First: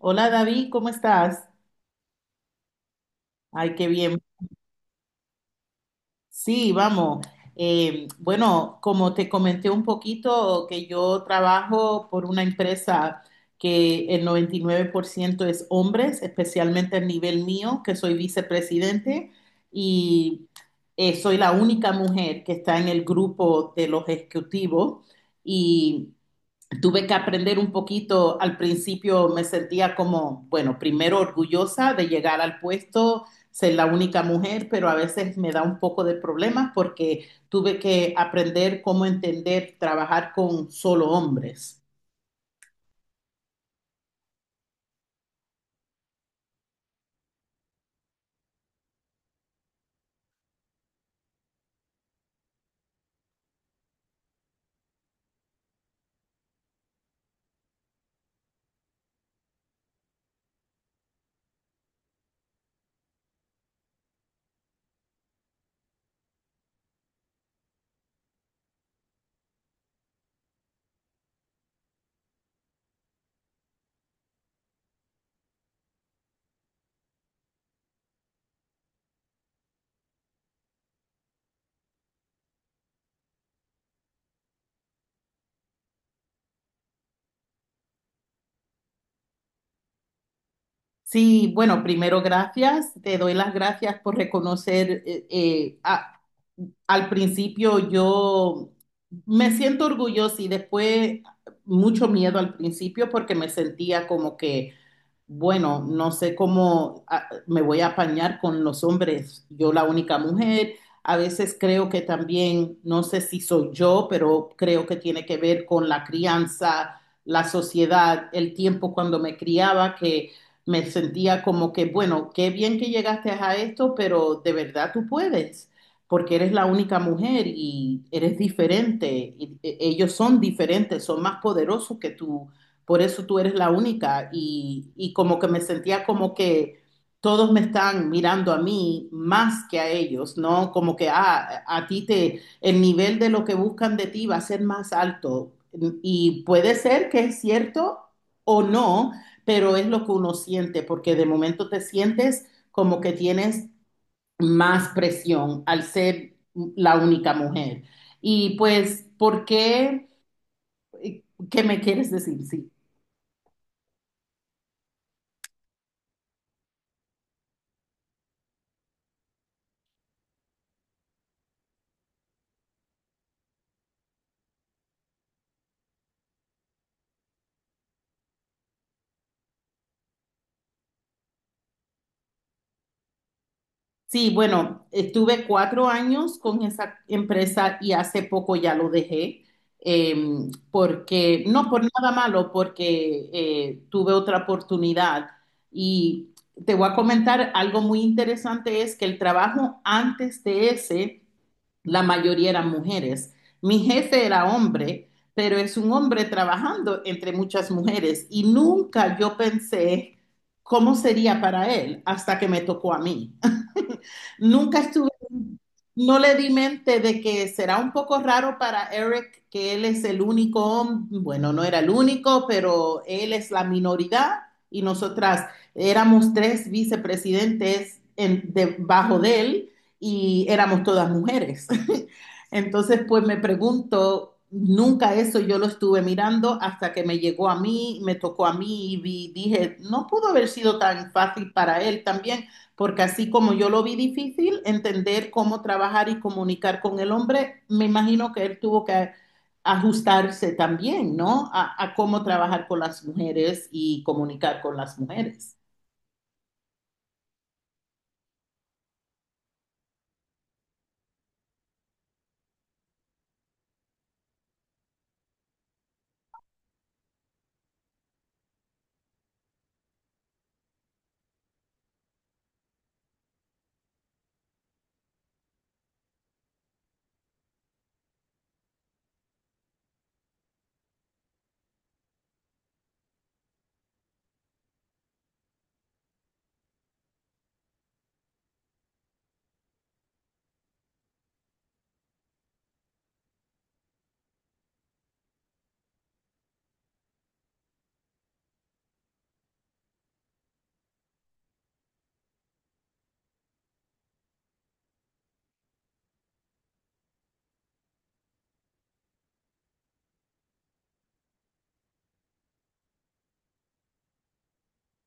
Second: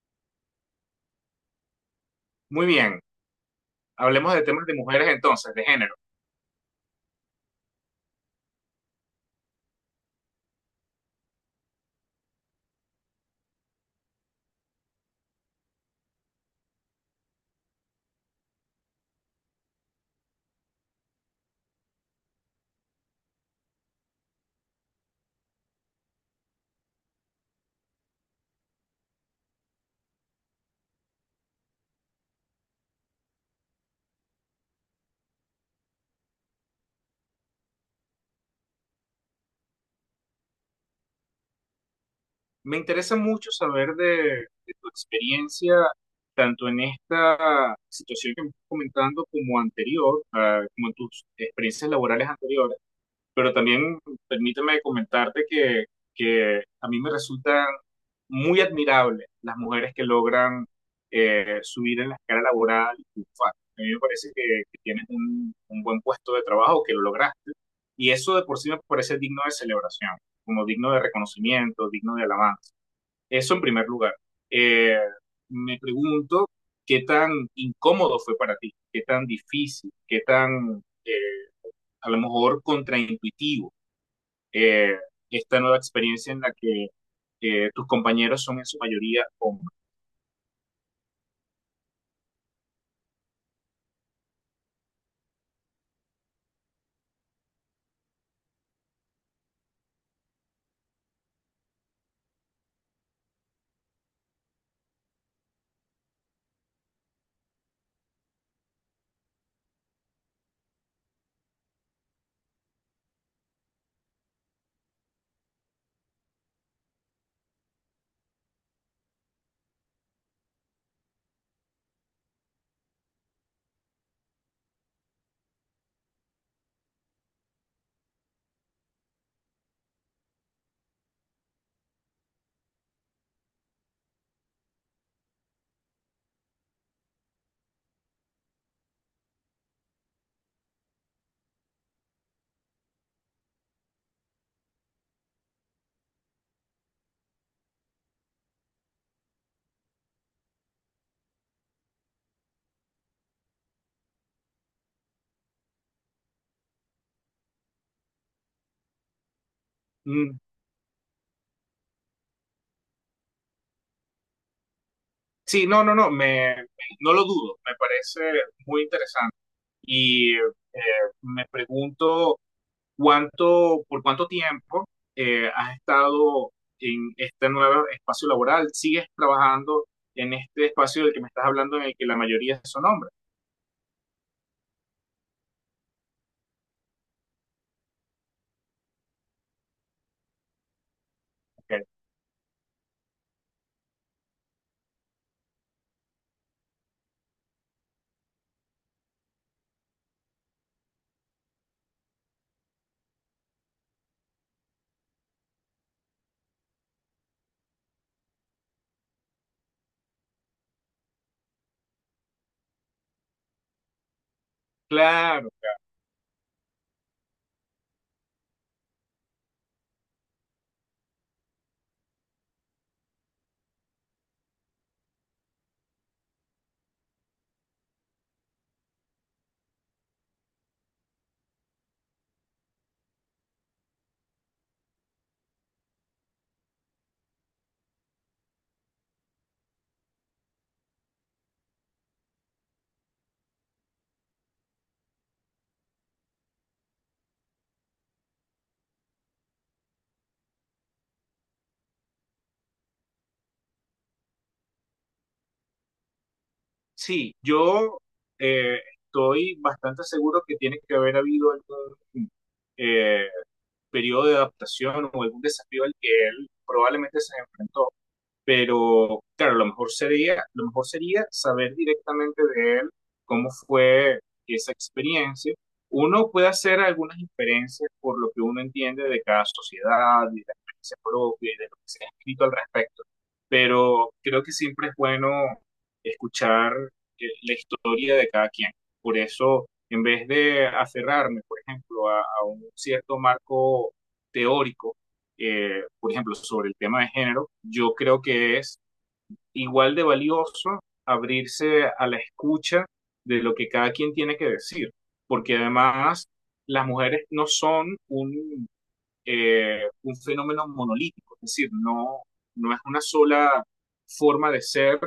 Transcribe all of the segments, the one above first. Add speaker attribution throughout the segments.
Speaker 1: Hola David, ¿cómo estás?
Speaker 2: Muy bien,
Speaker 1: Ay, qué bien.
Speaker 2: hablemos de temas de mujeres entonces, de género.
Speaker 1: Sí, vamos. Bueno, como te comenté un poquito, que yo trabajo por una empresa que el 99% es hombres, especialmente al nivel mío, que soy vicepresidente y soy la única mujer que está en el grupo de los ejecutivos y tuve que aprender un poquito. Al principio me sentía como, bueno, primero orgullosa de llegar al puesto, ser la única mujer, pero a veces me da un poco de problemas porque tuve que aprender cómo entender trabajar con solo hombres.
Speaker 2: Me interesa mucho saber de tu experiencia, tanto en esta situación que me estás comentando como anterior, como en tus experiencias laborales anteriores. Pero también permíteme comentarte que a mí me resultan muy admirables las mujeres que logran subir en la escala laboral y triunfar. A mí me parece que tienes un buen puesto de trabajo, que lo lograste, y eso de por sí me parece digno de celebración, como digno de reconocimiento, digno de alabanza. Eso en primer lugar. Eh, Me pregunto qué tan incómodo fue para ti, qué tan difícil, qué tan a lo mejor contraintuitivo eh, esta nueva experiencia en la que tus compañeros son en su mayoría hombres.
Speaker 1: Sí, bueno, primero gracias, te doy las gracias por reconocer, al principio yo me siento orgullosa y después mucho miedo al principio porque me sentía como que bueno, no sé cómo me voy a apañar con los hombres, yo la única mujer. A veces creo que también, no sé si soy yo, pero creo que tiene que ver con la crianza, la sociedad, el tiempo cuando me criaba, que me sentía como que, bueno, qué bien que llegaste a esto, pero de verdad tú puedes, porque eres la única mujer y eres diferente. Y, ellos son diferentes, son más poderosos que tú, por eso tú eres la única, y como que me sentía como que todos me están mirando a mí más que a ellos, ¿no? Como que a ti te, el nivel de lo que buscan de ti va a ser más alto y puede ser que es cierto o no, pero es lo que uno siente porque de momento te sientes como que tienes más presión al ser la única mujer. Y pues, ¿por qué?
Speaker 2: Mm,
Speaker 1: ¿Qué me quieres decir? Sí.
Speaker 2: sí, me, no lo dudo, me parece muy interesante y me pregunto cuánto, por cuánto tiempo has estado en este nuevo espacio laboral, sigues trabajando en este espacio del que me estás hablando en el que la mayoría son hombres.
Speaker 1: Sí, bueno, estuve 4 años con esa empresa y hace poco ya lo dejé, eh, porque, no por
Speaker 2: Okay.
Speaker 1: nada malo, porque tuve otra oportunidad. Y te voy a comentar algo muy interesante, es que el trabajo antes de ese, la mayoría eran mujeres. Mi jefe era hombre, pero es un hombre trabajando entre muchas mujeres y nunca yo pensé cómo sería para él hasta que me tocó a mí. Nunca estuve,
Speaker 2: Claro.
Speaker 1: no le di mente de que será un poco raro para Eric que él es el único, bueno, no era el único, pero él es la minoridad y nosotras éramos 3 vicepresidentes debajo de él y éramos todas mujeres. Entonces, pues me pregunto, nunca eso yo lo estuve mirando hasta que me llegó a mí, me tocó a mí y dije, no pudo haber sido tan fácil para él también, porque así como yo lo vi difícil, entender cómo trabajar y comunicar con el hombre, me imagino que él tuvo que ajustarse también, ¿no? A cómo trabajar con las mujeres y comunicar con las mujeres.
Speaker 2: Sí, yo eh, estoy bastante seguro que tiene que haber habido algún eh, periodo de adaptación o algún desafío al que él probablemente se enfrentó, pero claro, lo mejor sería saber directamente de él cómo fue esa experiencia. Uno puede hacer algunas inferencias por lo que uno entiende de cada sociedad y de la experiencia propia y de lo que se ha escrito al respecto, pero creo que siempre es bueno escuchar la historia de cada quien. Por eso, en vez de aferrarme, por ejemplo, a un cierto marco teórico, por ejemplo, sobre el tema de género, yo creo que es igual de valioso abrirse a la escucha de lo que cada quien tiene que decir, porque además las mujeres no son un fenómeno monolítico, es decir, no, no es una sola forma de ser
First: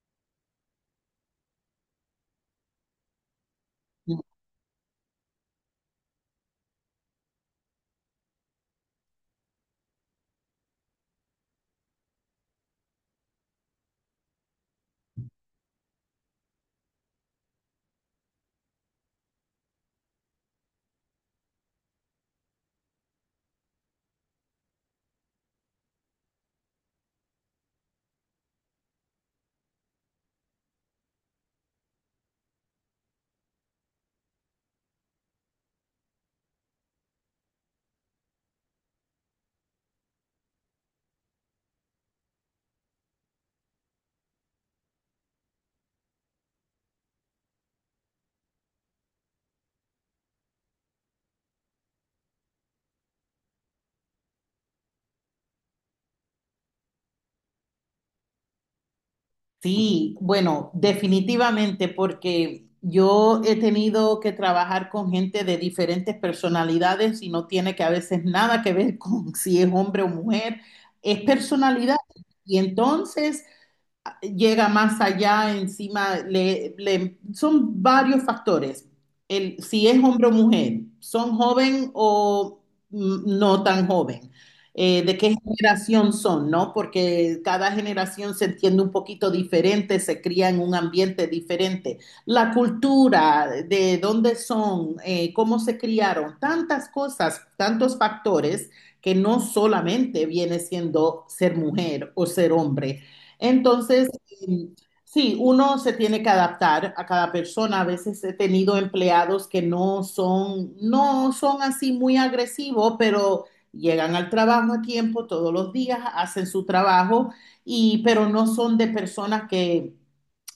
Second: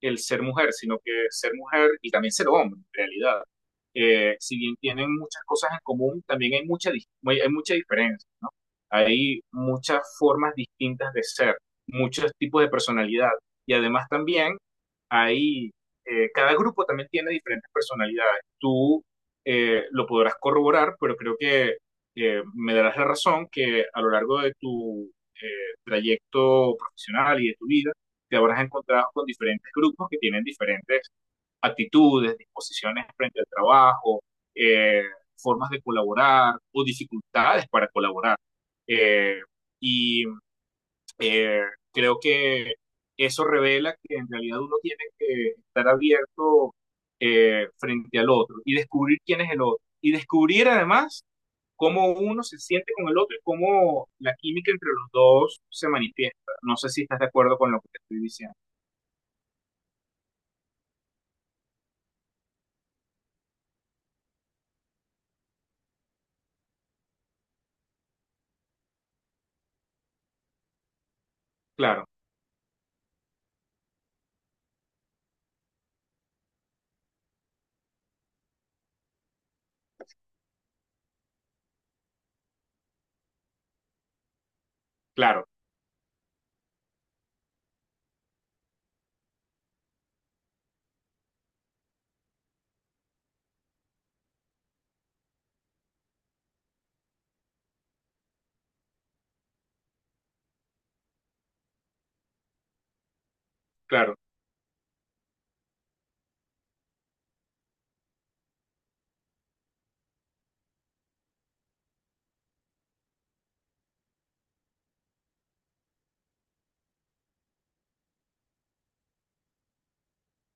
Speaker 2: el ser mujer, sino que ser mujer y también ser hombre, en realidad. Si bien tienen muchas cosas en común, también hay hay mucha diferencia, ¿no? Hay muchas formas distintas de ser, muchos tipos de personalidad. Y además también hay, cada grupo también tiene diferentes personalidades. Tú lo podrás corroborar, pero creo que me darás la razón que a lo largo de tu eh, trayecto profesional y de tu vida, te habrás encontrado con diferentes grupos que tienen diferentes actitudes, disposiciones frente al trabajo, eh, formas de colaborar o dificultades para colaborar. Eh, y eh, creo que eso revela que en realidad uno tiene que estar abierto frente al otro y descubrir quién es el otro. Y descubrir además cómo uno se siente con el otro y cómo la química entre los dos se manifiesta. No sé si estás de acuerdo con lo que te estoy diciendo.
Speaker 1: Sí, bueno, definitivamente, porque yo he tenido que trabajar con gente de diferentes personalidades y no tiene que a veces nada que ver con si es hombre o mujer, es personalidad.
Speaker 2: Claro,
Speaker 1: Y entonces llega más allá, encima, son varios factores. El, si es hombre o mujer, son joven o no tan joven. De qué
Speaker 2: claro,
Speaker 1: generación son, ¿no? Porque cada generación se entiende un poquito diferente, se cría en un ambiente diferente. La cultura, de dónde son, cómo se criaron, tantas cosas, tantos factores que no solamente viene siendo ser mujer o ser hombre, entonces,
Speaker 2: claro,
Speaker 1: mm, sí, uno se tiene que adaptar a cada persona. A veces he tenido empleados que no son así muy agresivos, pero llegan al trabajo a tiempo todos los días, hacen su trabajo, y, pero no son de personas que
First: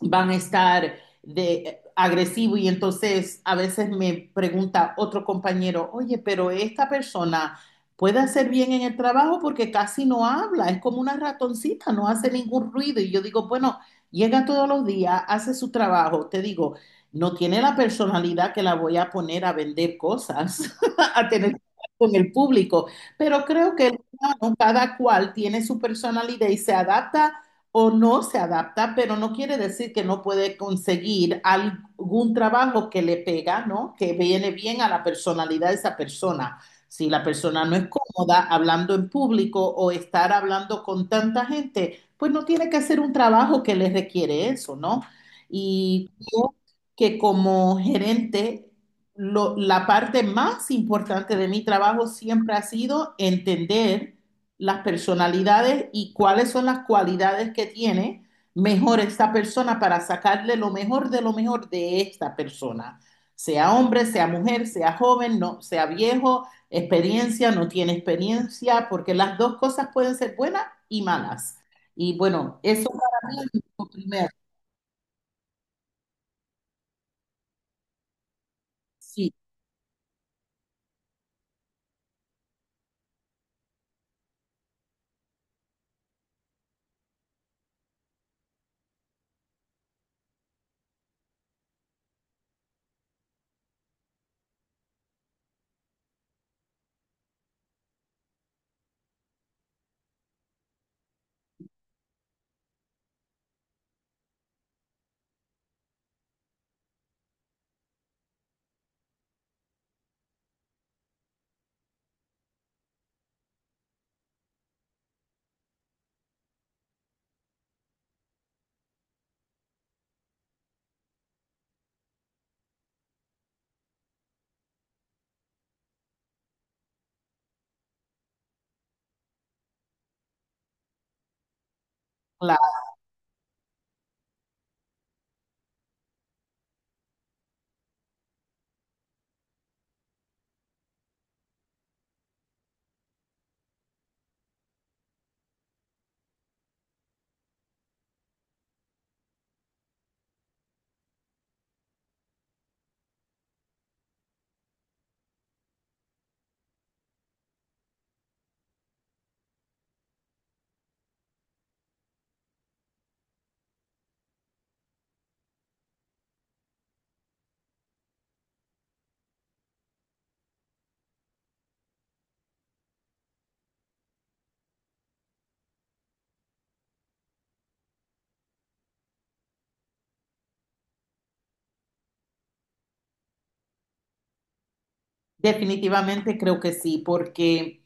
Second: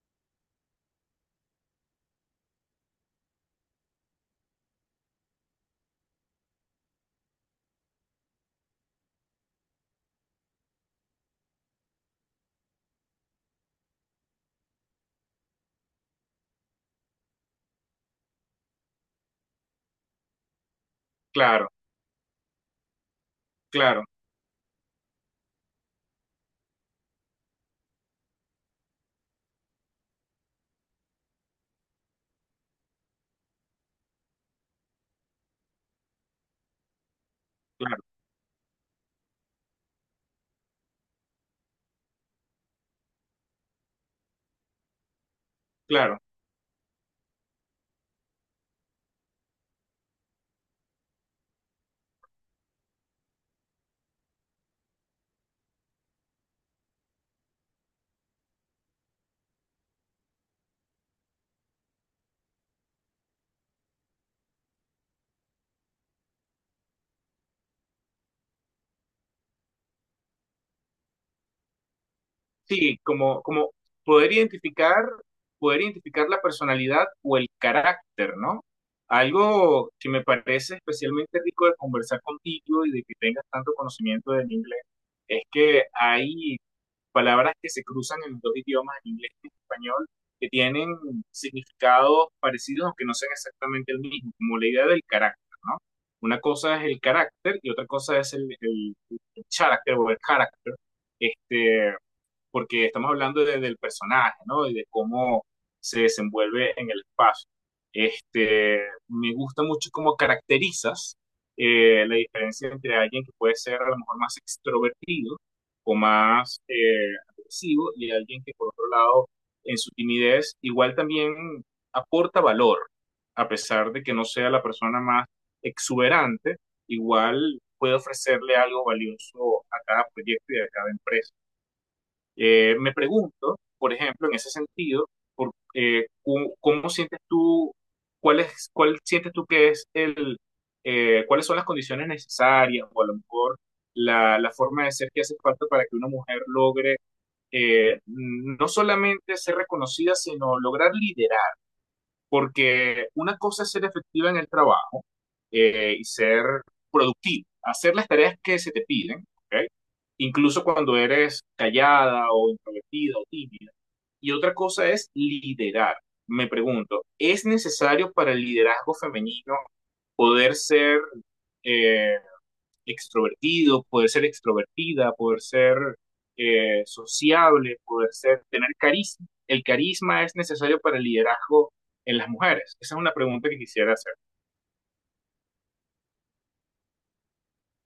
Speaker 1: van a estar de agresivo y entonces a veces me pregunta otro compañero, oye, pero esta persona puede hacer bien en el trabajo porque casi no habla, es como una ratoncita, no hace ningún ruido. Y yo digo, bueno, llega todos los días, hace su trabajo, te digo, no tiene la personalidad que la voy a poner a vender cosas, a tener que
Speaker 2: claro,
Speaker 1: hablar con el público, pero creo que el
Speaker 2: claro,
Speaker 1: humano, cada cual tiene su personalidad y se adapta o no se adapta, pero no quiere decir que no puede conseguir algún trabajo que le pega, ¿no? Que viene bien a la personalidad de esa persona. Si la persona no es
Speaker 2: claro,
Speaker 1: cómoda hablando en público o estar hablando con tanta gente, pues no tiene que hacer un trabajo que le requiere eso, ¿no? Y
Speaker 2: claro.
Speaker 1: creo que como gerente, lo- la parte más importante de mi trabajo siempre ha sido entender las personalidades y cuáles son las cualidades que tiene mejor esta persona para sacarle lo mejor de esta persona, sea hombre, sea mujer, sea joven, no, sea viejo, experiencia, no tiene experiencia, porque las dos cosas pueden ser buenas y malas. Y bueno, eso
Speaker 2: Sí,
Speaker 1: para mí es
Speaker 2: como
Speaker 1: lo primero.
Speaker 2: poder identificar, poder identificar la personalidad o el carácter, ¿no?
Speaker 1: Sí,
Speaker 2: Algo que me parece especialmente rico de conversar contigo y de que tengas tanto conocimiento del inglés es que hay palabras que se cruzan en los dos idiomas, en inglés y en español, que tienen significados parecidos, aunque no sean exactamente el mismo, como la idea del carácter, ¿no? Una cosa es el carácter y otra cosa es el character o el carácter, este, porque estamos hablando del personaje, ¿no? Y de cómo se desenvuelve en el espacio. Este, me gusta mucho cómo caracterizas la diferencia entre alguien que puede ser a lo mejor más extrovertido o más agresivo y alguien que por otro lado en su timidez igual también aporta valor, a pesar de que no sea la persona más exuberante, igual puede ofrecerle algo valioso a cada proyecto y a cada empresa.
Speaker 1: claro,
Speaker 2: Me pregunto, por ejemplo, en ese sentido, ¿cómo, sientes tú, cuál sientes tú que es cuáles son las condiciones necesarias o a lo mejor la forma de ser que hace falta para que una mujer logre no solamente ser reconocida, sino lograr liderar? Porque una cosa es ser efectiva en el trabajo y ser productivo, hacer las tareas que se te piden, ¿ok? Incluso cuando eres callada o introvertida o tímida. Y otra cosa es liderar. Me pregunto, ¿es necesario para el liderazgo femenino poder ser eh, extrovertido, poder ser extrovertida, poder ser sociable, poder ser, tener carisma? ¿El carisma es necesario para el liderazgo en las mujeres? Esa es una pregunta que quisiera hacer.
Speaker 1: definitivamente creo que sí, porque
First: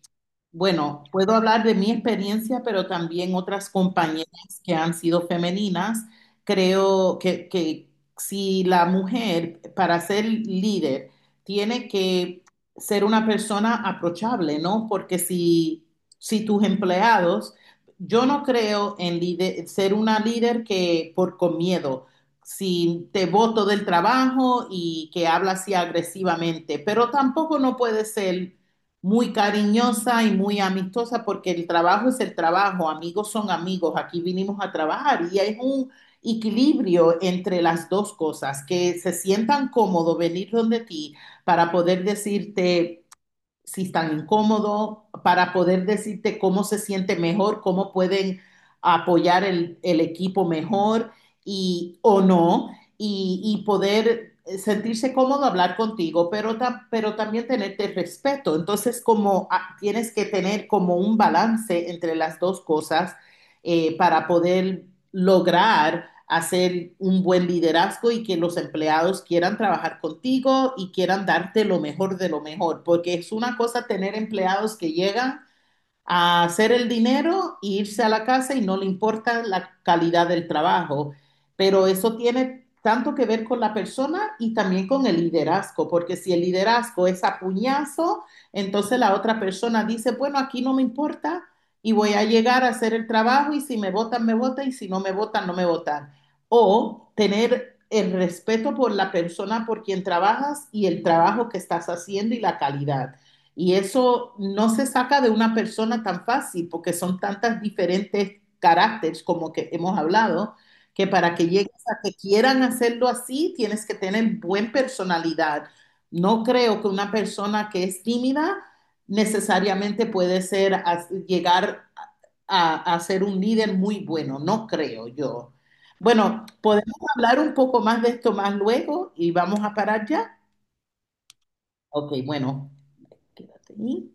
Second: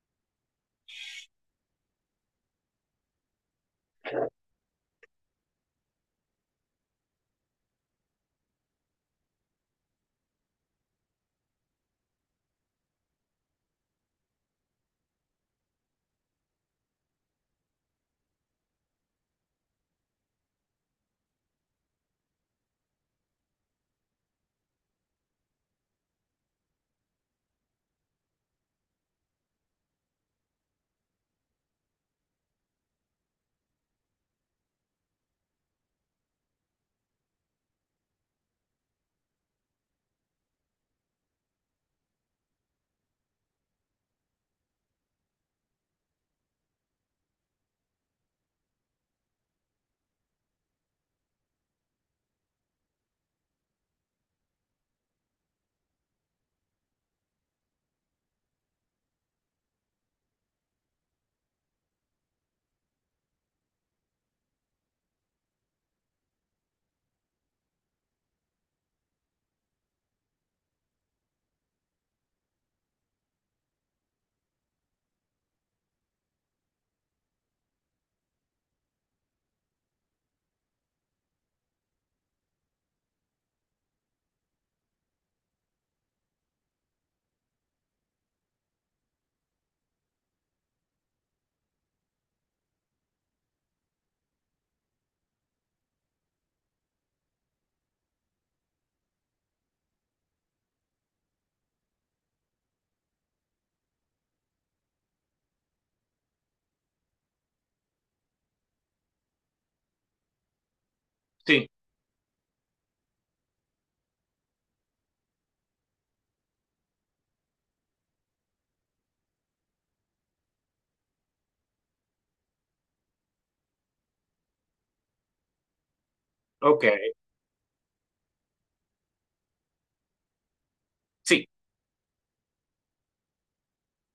Speaker 1: bueno, puedo hablar de mi experiencia, pero también otras compañeras que han sido femeninas. Creo que si la mujer, para ser líder, tiene que ser una persona aprochable, ¿no? Porque si tus empleados, yo no creo en ser una líder que por con miedo, si te voto del trabajo y que habla así agresivamente, pero tampoco no puede ser muy cariñosa y muy amistosa porque el trabajo es el trabajo, amigos son amigos, aquí vinimos a trabajar y es un equilibrio entre las dos cosas, que se sientan cómodos venir donde ti para poder decirte si están incómodos, para poder decirte cómo se siente mejor, cómo pueden apoyar el equipo mejor, y, o no, y poder sentirse cómodo hablar contigo, pero, pero también tenerte respeto. Entonces, como tienes que tener como un balance entre las dos cosas, para poder lograr hacer un buen liderazgo y que los empleados quieran trabajar contigo y quieran darte lo mejor de lo mejor, porque es una cosa tener empleados que llegan a hacer el dinero e irse a la casa y no le importa la calidad del trabajo. Pero eso tiene tanto que ver con la persona y también con el liderazgo, porque si el liderazgo es a puñazo, entonces la otra persona dice, bueno, aquí no me importa y voy a llegar a hacer el trabajo y si me votan, me votan y si no me votan, no me votan. O tener el respeto por la persona por quien trabajas y el trabajo que estás haciendo y la calidad. Y eso no se saca de una persona tan fácil, porque son tantas diferentes caracteres como que hemos hablado, que para que
Speaker 2: Sí,
Speaker 1: llegues a que quieran hacerlo así, tienes que tener buena personalidad. No creo que una persona que es tímida necesariamente puede ser, llegar a ser un líder muy bueno, no creo yo. Bueno,
Speaker 2: ok,
Speaker 1: podemos hablar un poco más de esto más luego y vamos a parar ya.
Speaker 2: sí.
Speaker 1: Ok, bueno. Sí.